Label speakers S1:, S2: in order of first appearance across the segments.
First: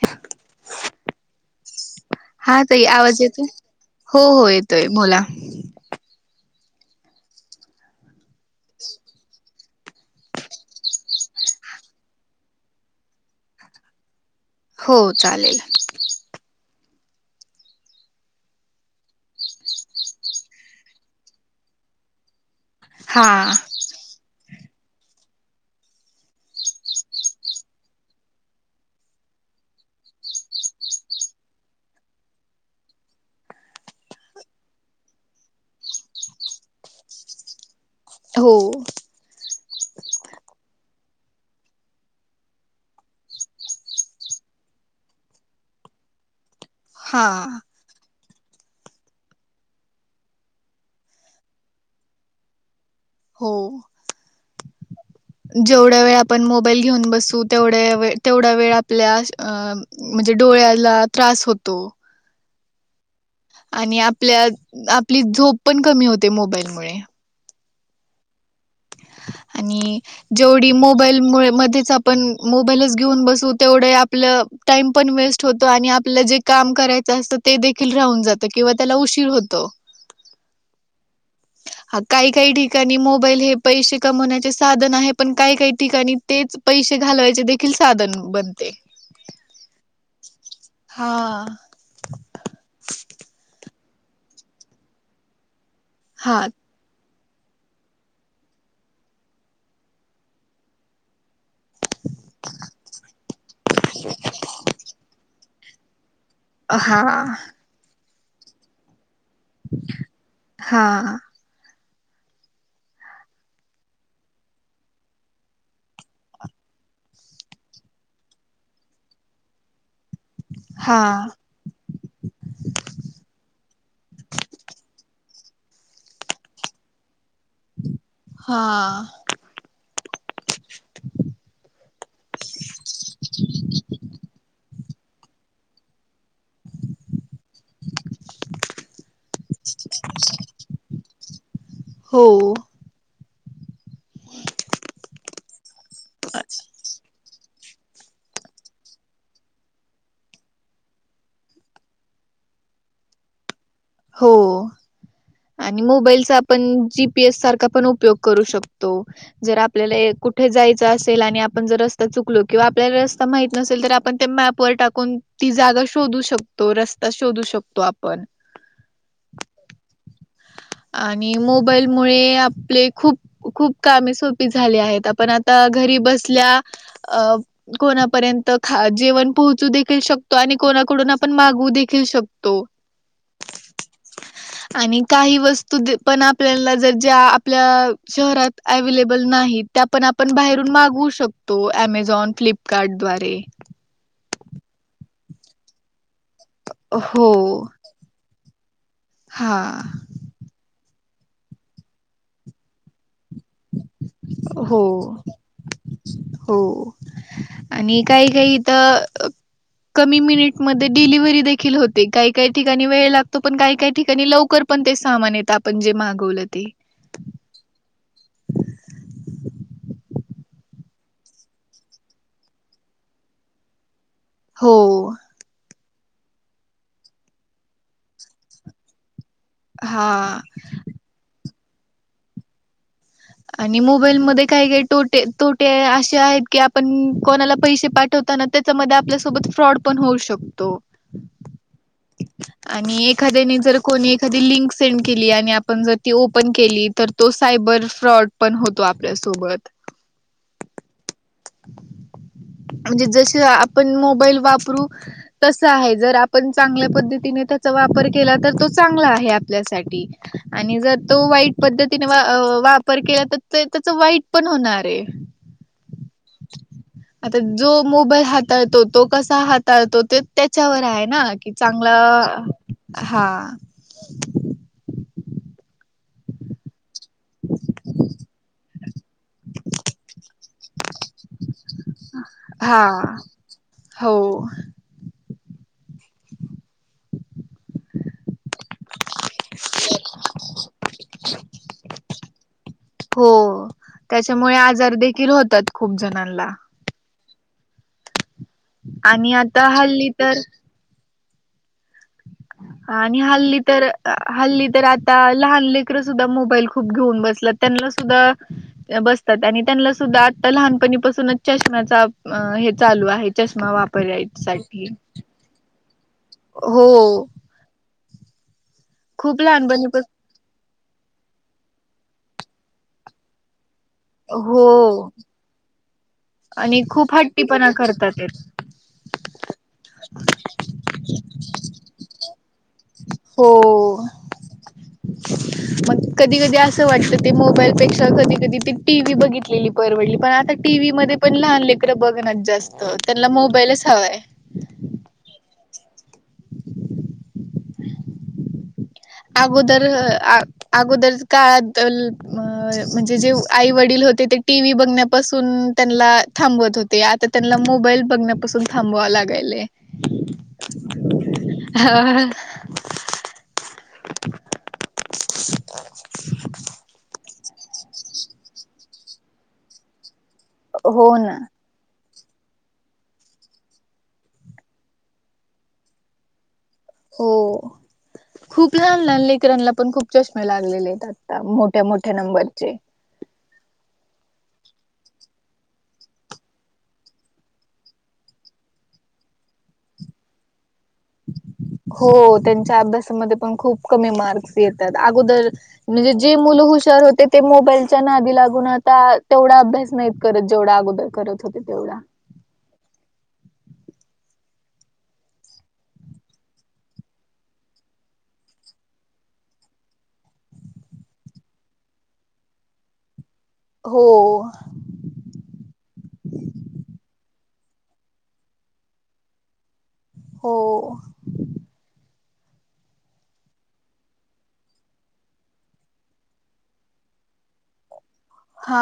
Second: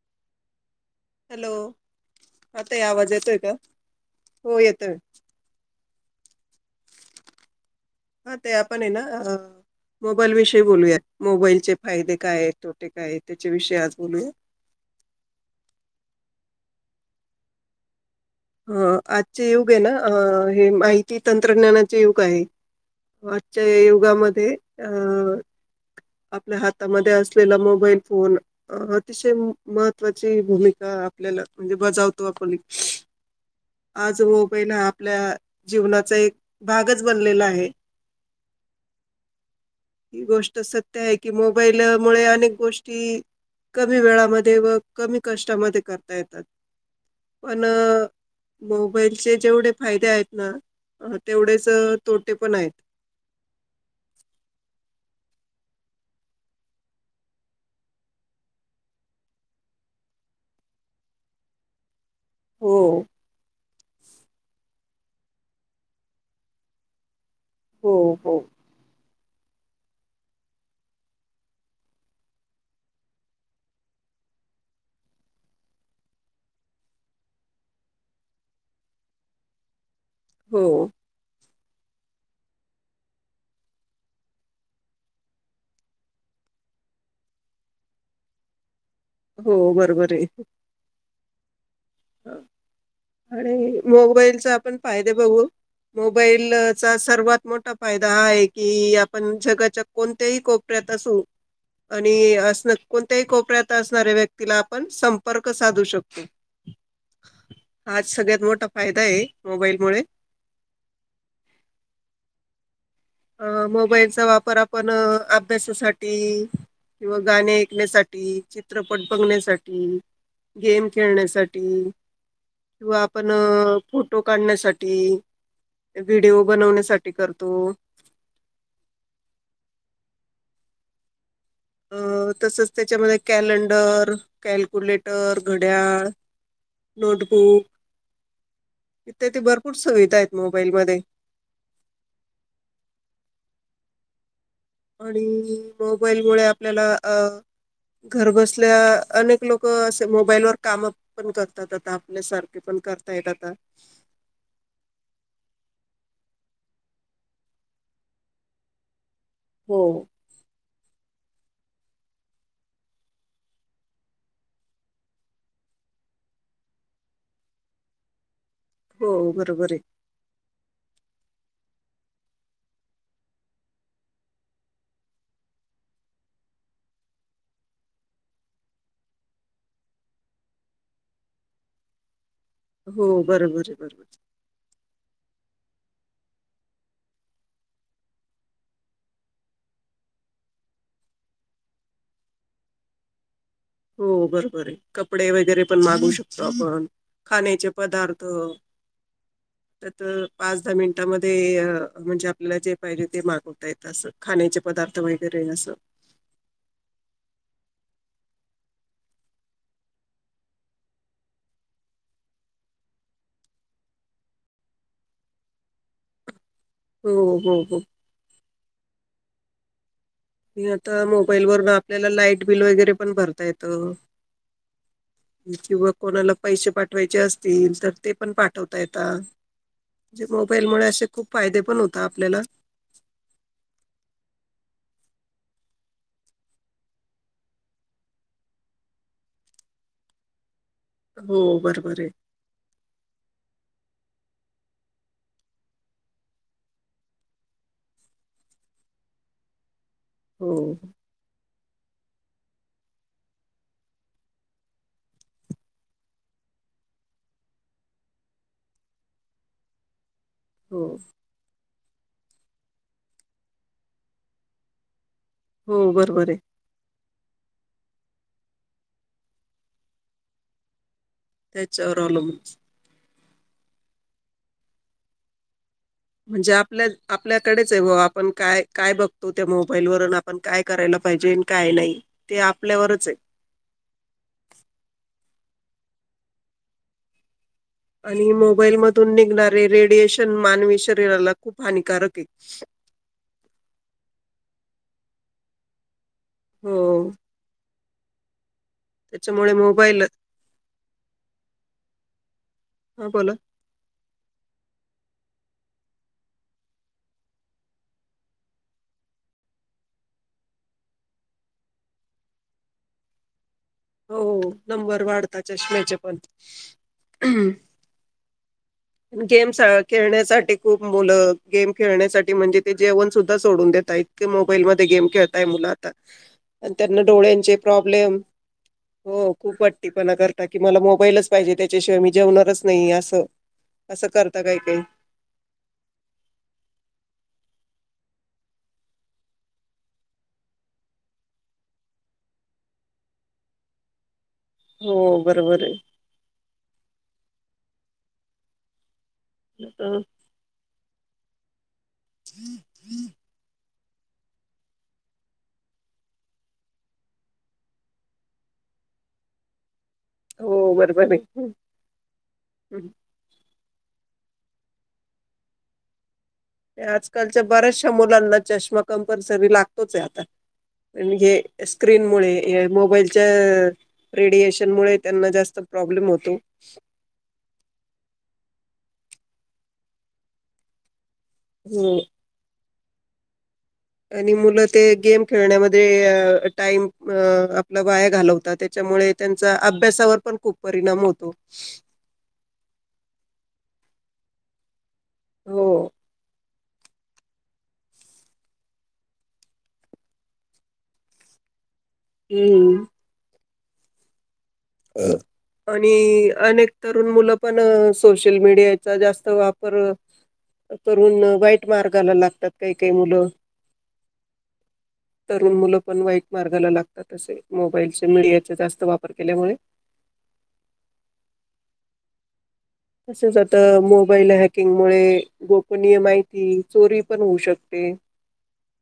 S1: ह
S2: हॅलो आता आवाज येतोय का हो येतोय हा ते आपण आहे ना अ मोबाईल विषयी बोलूया मोबाईलचे फायदे काय आहेत तोटे काय त्याच्या विषयी आज बोलूया
S1: हो चालेल
S2: ह आजचे युग आहे ना हे माहिती तंत्रज्ञानाचे युग आहे
S1: हा
S2: आजच्या युगामध्ये अं आपल्या हातामध्ये असलेला मोबाईल फोन अतिशय महत्वाची भूमिका आपल्याला म्हणजे बजावतो आपण आज र बईण हा आपल्या जीवनाचा एक भागच बनलेला आहे.
S1: हो
S2: ही गोष्ट सत, की मोबाईल मुळे अनेक गोष्टी, कमी वेळामध्ये व कमी कष्टामध्ये करता येतात.
S1: हा
S2: पण, मोबाईलचे जेवढे फायदे आहेत ना तेवढेच तोटे पण आहेत.
S1: हो. जेवढ्या वेळ आपण मोबाईल घेऊन बसू तेवढ्या तेवढ्या वेळ आपल्या म्हणजे, डोळ्याला त्रास होतो.
S2: हो.
S1: आणि आपल्या आपली झोप पण कमी होते. मोबाईल मुळे,
S2: हो हो
S1: आणि जेवढी मोबाईल मुळे मध्येच आपण मोबाईलच घेऊन बसू तेवढं आपलं, टाइम पण वेस्ट होतो आणि आपल्याला जे काम करायचं असतं ते देखील राहून जात किंवा त्याला उशीर होतो. हो.
S2: हो.
S1: हा काही काही ठिकाणी मोबाईल हे पैसे कमवण्याचे साधन आहे पण, काही काही ठिकाणी तेच पैसे घालवायचे देखील साधन बनते.
S2: हो बरोबर आहे.
S1: हा
S2: अ, आणि मोबाईलचा आपण फायदे बघू
S1: हा
S2: मोबाईलचा सर्वात मोठा फायदा आहे की, आपण जगाच्या कोणत्याही कोपऱ्यात असू आणि अस कोणत्याही कोपऱ्यात असणाऱ्या व्यक्तीला आपण संपर्क साधू शकतो.
S1: हा
S2: हाच सगळ्यात मोठा फायदा आहे. मोबाईल मुळे
S1: हा
S2: अं मोबाईलचा वापर आपण अभ्यासासाठी- किंवा गाणे ऐकण्यासाठी चित्रपट बघण्यासाठी गेम
S1: हा
S2: खेळण्यासाठी, किंवा आपण फोटो काढण्यासाठी व्हिडिओ बनवण्यासाठी करतो.
S1: हा.
S2: अ तसंच त्याच्यामध्ये टर घड्याळ, नोटबुक, इथे ते भरपूर सुविधा आहेत मोबाईल मध्ये,
S1: हो,
S2: आणि मोबाईलमुळे आपल्याला अ, घरबसल्या अनेक लोक असे मोबाईलवर काम पण करतात. आता आपल्यासारखे पण, करता येत आता,
S1: हो, आणि मोबाईलचा आपण जीपीएस सारखा पण उपयोग करू शकतो. जर आपल्याला
S2: हो.
S1: कुठे जायचं अस, आणि आपण जर रस्ता चुकलो किंवा आपल्याला रस्ता माहित नसेल तर, आपण त्या मॅपवर टाकून ती जागा शोध शोधू शकतो रस्ता शोधू शकतो, आपण
S2: हो बरोबर आहे.
S1: आणि मोबाईल मुळे आपले खूप खूप कामे सोपी झाले आहेत. आपण आता घरी- घरी बसल्या अं कोणा पर्यंत जेवन पोहचु देखील शकतं आणि कोणाक कडून आपण मागवू देखील शकतो.
S2: हो बरोबर आहे बरोबर!
S1: दिवस तु पण आपल्या जर ज्या आपल्या शहरात अवेलेबल नाही त्या पण आपण, बाहेरून मागवू शकतो अमेझॉन फ्लिपकार्ड दवारे
S2: हो बरोबर आहे कपडे वगैरे पण मागू शकतो आपण
S1: हो.
S2: खाण्याचे पदार्थ
S1: हा
S2: त्यात पाच दहा मिनिटामध्येध्ये आ म्हणजे आपल्याला जे पाहिजे ते माग होतयत असं खाण्याचे
S1: हो
S2: पदार्थ वगैरे असं
S1: हो आणि काही काही तर कमी मिनिट मध्ये डिलिव्हरी देखील होते काही काही ठिकाणी वेळ लागतो पण काही काही ठिकाणी लवकर पण ते सामान येत आपण जे मागवलंय
S2: हो हो हो मी आता मोबाईल वरून आपल्याला लाईट बिल वगैरे पण भरता येतं
S1: हो
S2: किंवा कोणाला पैसे पाठवायचे असतील तर ते पण पाठवता येतात
S1: हा
S2: म्हणजे मोबाईल मुळे असे खूप फायदे पण होतात आपल्याला
S1: आणि मोबाईलमध्ये काही काही तोटे तोटे असे आहेत की आपण कोणाला पैसे पाठवतो त्यान त्याच्यामध्ये आपल्यासोबत फ्रॉड पण होऊ शकतो
S2: हो बरोबर आहे
S1: आणि एखाद्याने जर कोणी एखादी लिंक सेंड केली आणि आपण जर ती ओपन केली तर तो सायबर - फ्रॉड पण होतो आपल्यासोबत
S2: हो
S1: म्हणजे आपण मोबाईल वापरु तस आहे जर आपण चांगल्या पद्ती त्याचा वापर केला तर तो चांगला आहे आपल्यासाठी आणि
S2: हो
S1: जर तो वाईट पद्धतीने वा वार केला तर त्याच वाईट पण होणार आहे
S2: हो बरोबर आहे
S1: आता जो मोबाईल हाताळतो तो कसा हाताळतो ते त्याच्यावर आहे कि
S2: त्याच्यावर अवलंबून
S1: चांगलं हा
S2: म्हणजे आपल्या आपल्याकडेच आहे भा आपण काय काय बघतो त्या मोबाईल वरुन आपण काय करायला पाहिजे काय नाही ते
S1: हा
S2: आपल्यावरच आहे
S1: हो [inaudible]
S2: आणि मोबाईल मधून निघणारे रेडिएशन मानवी शरीराला खूप हानिकारक आहे
S1: हो त्याच्यामुळे आजार देखील होतात खूप जण
S2: हो
S1: आणि
S2: त्याच्यामुळे
S1: आता
S2: मोबाईल
S1: हल्ली तर
S2: हा
S1: आणि
S2: बोला
S1: हल्ली तर हल्ली तर आ लहान लेकर सुधा मोबाईल खूप घेऊन बस त्यांना सुधा बसतात त्यां आता लहानपणी पासूनच चष्म्याचा हे चालू आहे चष्
S2: हो
S1: वापरयसाठी
S2: नंबर वाढता चष्म्याचे पण
S1: हो खूप
S2: गेमस
S1: लहानपणीपासून
S2: खेळण्यासाठी खूप मुलं गेम खेळण्यासाठी म्हणजे ते जेवण सुद्धा सोडून देत इतके मोबाईल म गेम
S1: हो
S2: खेळताय मुल आता
S1: आणि
S2: त्यांना
S1: खूप
S2: डोळ्यांचे
S1: हट्टीपणा करतात
S2: प्रॉब्लेम
S1: ते
S2: हो खूप वाटीपणा करता की मला मोबाईलच पाहिजे त्याच्याशिवाय मी जेवणारच नाही असं
S1: हो
S2: असं करता काही काही
S1: मग कधी कधी अस वाटत ते मोबाईल पेक्षा कधी कधी ती टी व्ही बघितलेली परवडली पण आता टीव्ही मध्ये पण लहान लेकरं बघण जास्त त्यांना मोबाईलच हवाय
S2: हो बरोबर आहे
S1: अगोदर
S2: आता-
S1: अगोदर काळात म्हणजे जे आई वडील होते ते टी व्ही बघण्यापासून त्यांना थांबत होते आता त्यांना मोबाईल बघण्यापासून थांबवावेत लागालय
S2: हो बरोबरय बर्‍याचश्या मुलांना चष्मा कंपल्सरी लागतोचय आता
S1: हो ना.
S2: स्क्रीन मुळे मोबाईलच्या रेडीयशन मुळे त्यांना ज्यास्त प्रॉब्लेम होतो
S1: हो खूप लहान लहान लेकरांना पण खूप चष्मे लागलेले आहेत त्याात मोठ्या मोठ्या नंबरचे
S2: आणि मुलं ते गेम खेळण्यामध्ये टाइम आपला वाया घालवत त्याच्या मुळे त्यां अभ्यासावर पण खूप परिणाम होतो.
S1: हो त्यांच्या अभ्यासामध्ये पण खूप कमी मार्क्स येत अगोदर
S2: हो
S1: म्हणजे जे मुल र होते ते मोबाईलच्या नादी लागून आता तेवढा अभ्यास नाहीत करत जेवढा अगोदर करत होते तेवढा
S2: हम्म ह आणि अनेक तरुण मुलं पण सोशल मीडियाचा जास्त वापर करुून वाईट मार्गाला लागतात काही काही मुलं
S1: हो
S2: तरुण मुलं पण वाईट मार्गाला लागतात असे मोबाईलचे मीडियाचा जास्त वापर केल्यामुळे
S1: हो
S2: तच आता मोबाईल हॅकिंग मुळे गोपनीय माहिती चोरी पण होऊ शकते ते
S1: हा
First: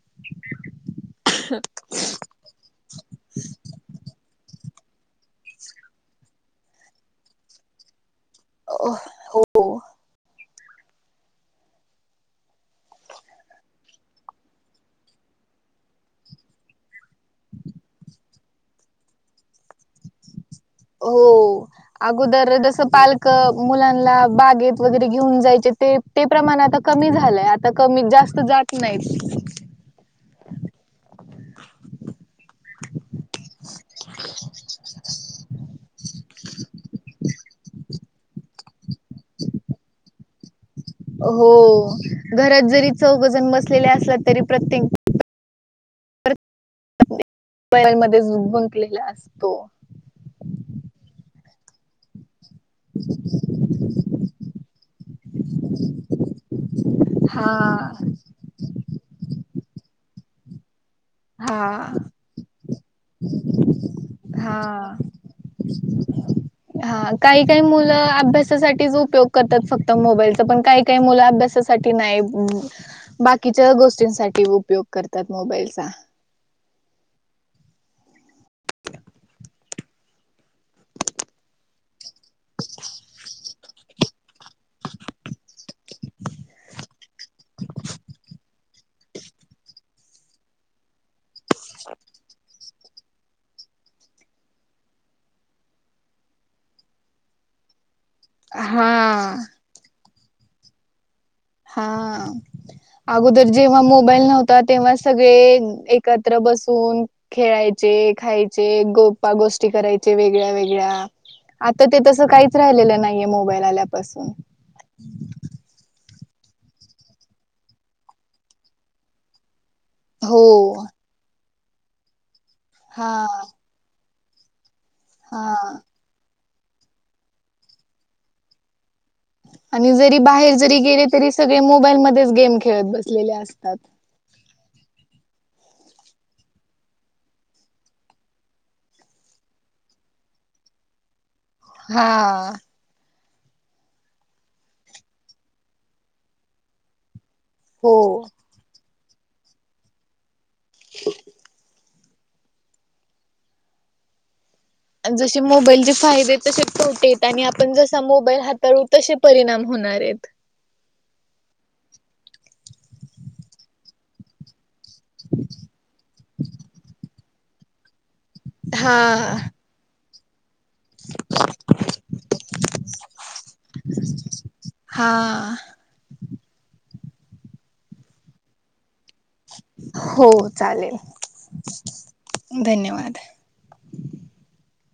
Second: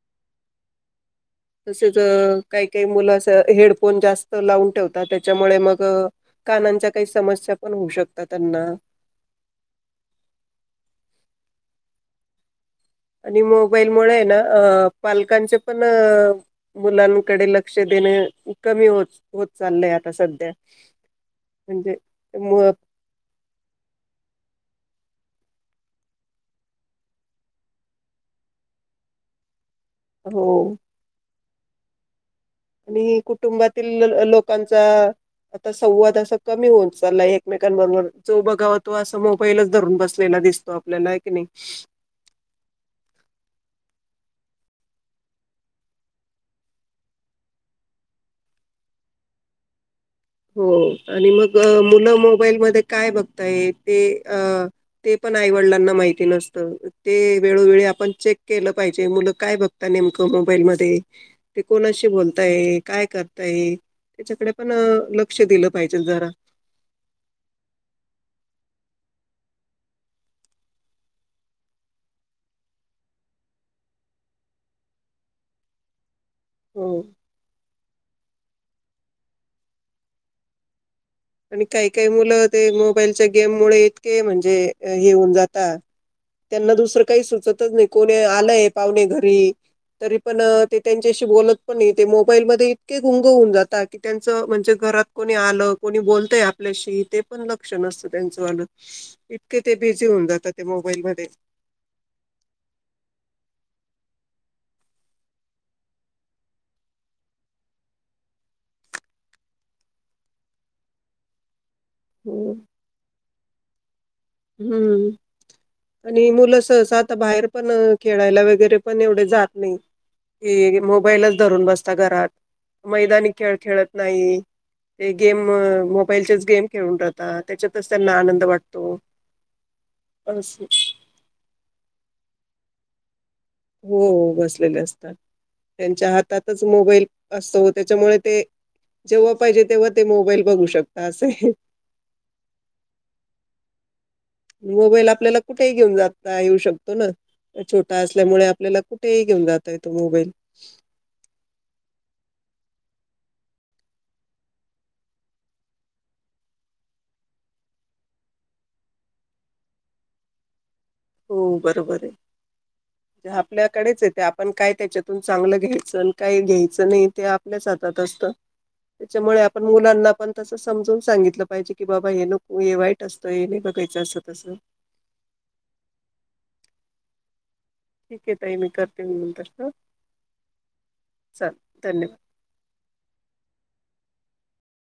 S1: [inaudible]
S2: तसेच काही काही मुलं अस हेडफोन जास्त लावून ठेवत त्याच्यामुळे मग कानांच्या काही समस्या पण होऊ शकत आता त्यांना
S1: हो
S2: आणि मोबाईल मुळे ना पालकांचे पण मुलां डे लक्ष देणे कमी हो होत चाललय आता सध्या
S1: हो
S2: म्हणजे
S1: अगोदर
S2: मग
S1: जस पालक मुलांना बागेत वगैरे घेऊन जायचे ते ते प्रमाण आता कमी झालंय आता कमी जास्त जात नाहीत
S2: हो आणि कुटुंबातील लोकांचा आता संवाद असा कमी होऊन चालाय एकमेकांबरोबर जो बघा तो असं मोबाईलच धरून बसलेला दिसत
S1: हो घरात जरी चौघजण बसलेले असलात तरी प्रत्येक ल मध्ये झु गुंकलेला असतो
S2: हो आणि मग मुलं मोबाईलमध्ये काय बघताय ते पण ण आईवडलांना माहिती नसत ते
S1: हा
S2: वेळोवेळी आपण चेक केलं पाहिजे मु काय बघता नेम मोबाईल मध्ये ते
S1: हा
S2: कोणशी बोलताय काय करताय त्याच्याकडे
S1: हा
S2: पण ल
S1: हा काही काही मुलं अभ्यासासाठीो उपयोग करतात फक्त मोबाईलचा पण काही काही मुलं अभ्यासासाठी नाही बाकीच्या गोष्टी उपयोग करतात मोबाईलचा
S2: होम आणि काही काही मुलं ते मोबाईलच्या गेम मु इतके म्हणजे हेऊन जाता त्यांना दुसरं काही सुचतच नाही कोणी आलंय पाहुणे घरी तरी पण ते त्यांच्याशी बोलत पण ते मोबाईलमध्येध्ये इतके गुंग होन जातात की त्यांच म्हणजे घरात कोणी आलं कोणी बोलतय आपल्याशी ते पण लक्ष नसत त्यांच वालं
S1: हा
S2: इतके ते ब ऊन जातात ते मोबाईल म
S1: हा अगोदर जेव्हा मोबाईल नव्हता तेव्हा सगळे एकत्र ब बसून खेळायचे खायचे गोपा गोष्टी करायचे वेगळ्या वेगळ्या आता ते तसं
S2: हो.
S1: काहीच राहिलेलं नाहीये मोबाईल आल्यापासून
S2: हम्म आणि मुलं सहस आता बाहेर पण खेळायला वगैरे पण एवढे जात नाही
S1: हो
S2: ह मोबाईलच धरून बसता घरात
S1: हा
S2: मैदानी खेळ खेळत नाही ते गेम
S1: हा
S2: मोबाईलचेच गेम खेळून राहतात त्याच्यातच त्यांना आनंद वाटतो
S1: आणि जरी बाहेर
S2: अस
S1: जरी गेले तरी सगळे मोबाईल मच गेम खेळत बसलेले अस
S2: हो हो बसलेले असतात त्यांच्या हातातच मोबाईल असतो त्याच्यामुळे ते जेव्हा पाहिजे तेव्हा ते मोबाईल बघू शकता असंय
S1: हा
S2: मोबाईल आपल्याला कुठेही घेऊन जाता येऊ शकतो ना
S1: हो
S2: छोटा असल्यामुळे आपल्यालाकुठ कुठेही घेऊन जाता येतो मोबाईल
S1: जसे मोबाईलचे फायदे तसे तोटे आणि आपण जसा मोबाईल हाताळू तसे परिणाम हो होणार आहेत
S2: हो बरोबर आहे जे आपल्याकडेच आहे ते आपण काय त्याच्यातून चांगलं घ्यायचं काही घ्यायचं नाही ते आपल्या च हाता असत
S1: हा
S2: त्याच्यामुळे आप मुलांना पण तस समजून सांगितलं पाहिजे की बाबा हे नको हे वाईट असतं हे नाही बघायचं असं तसं
S1: हा
S2: [inaudible] ठीक आहे ताई मी कर
S1: हो चालेल
S2: चालेल धन्यवाद
S1: धन्यवाद.
S2: [unintelligible]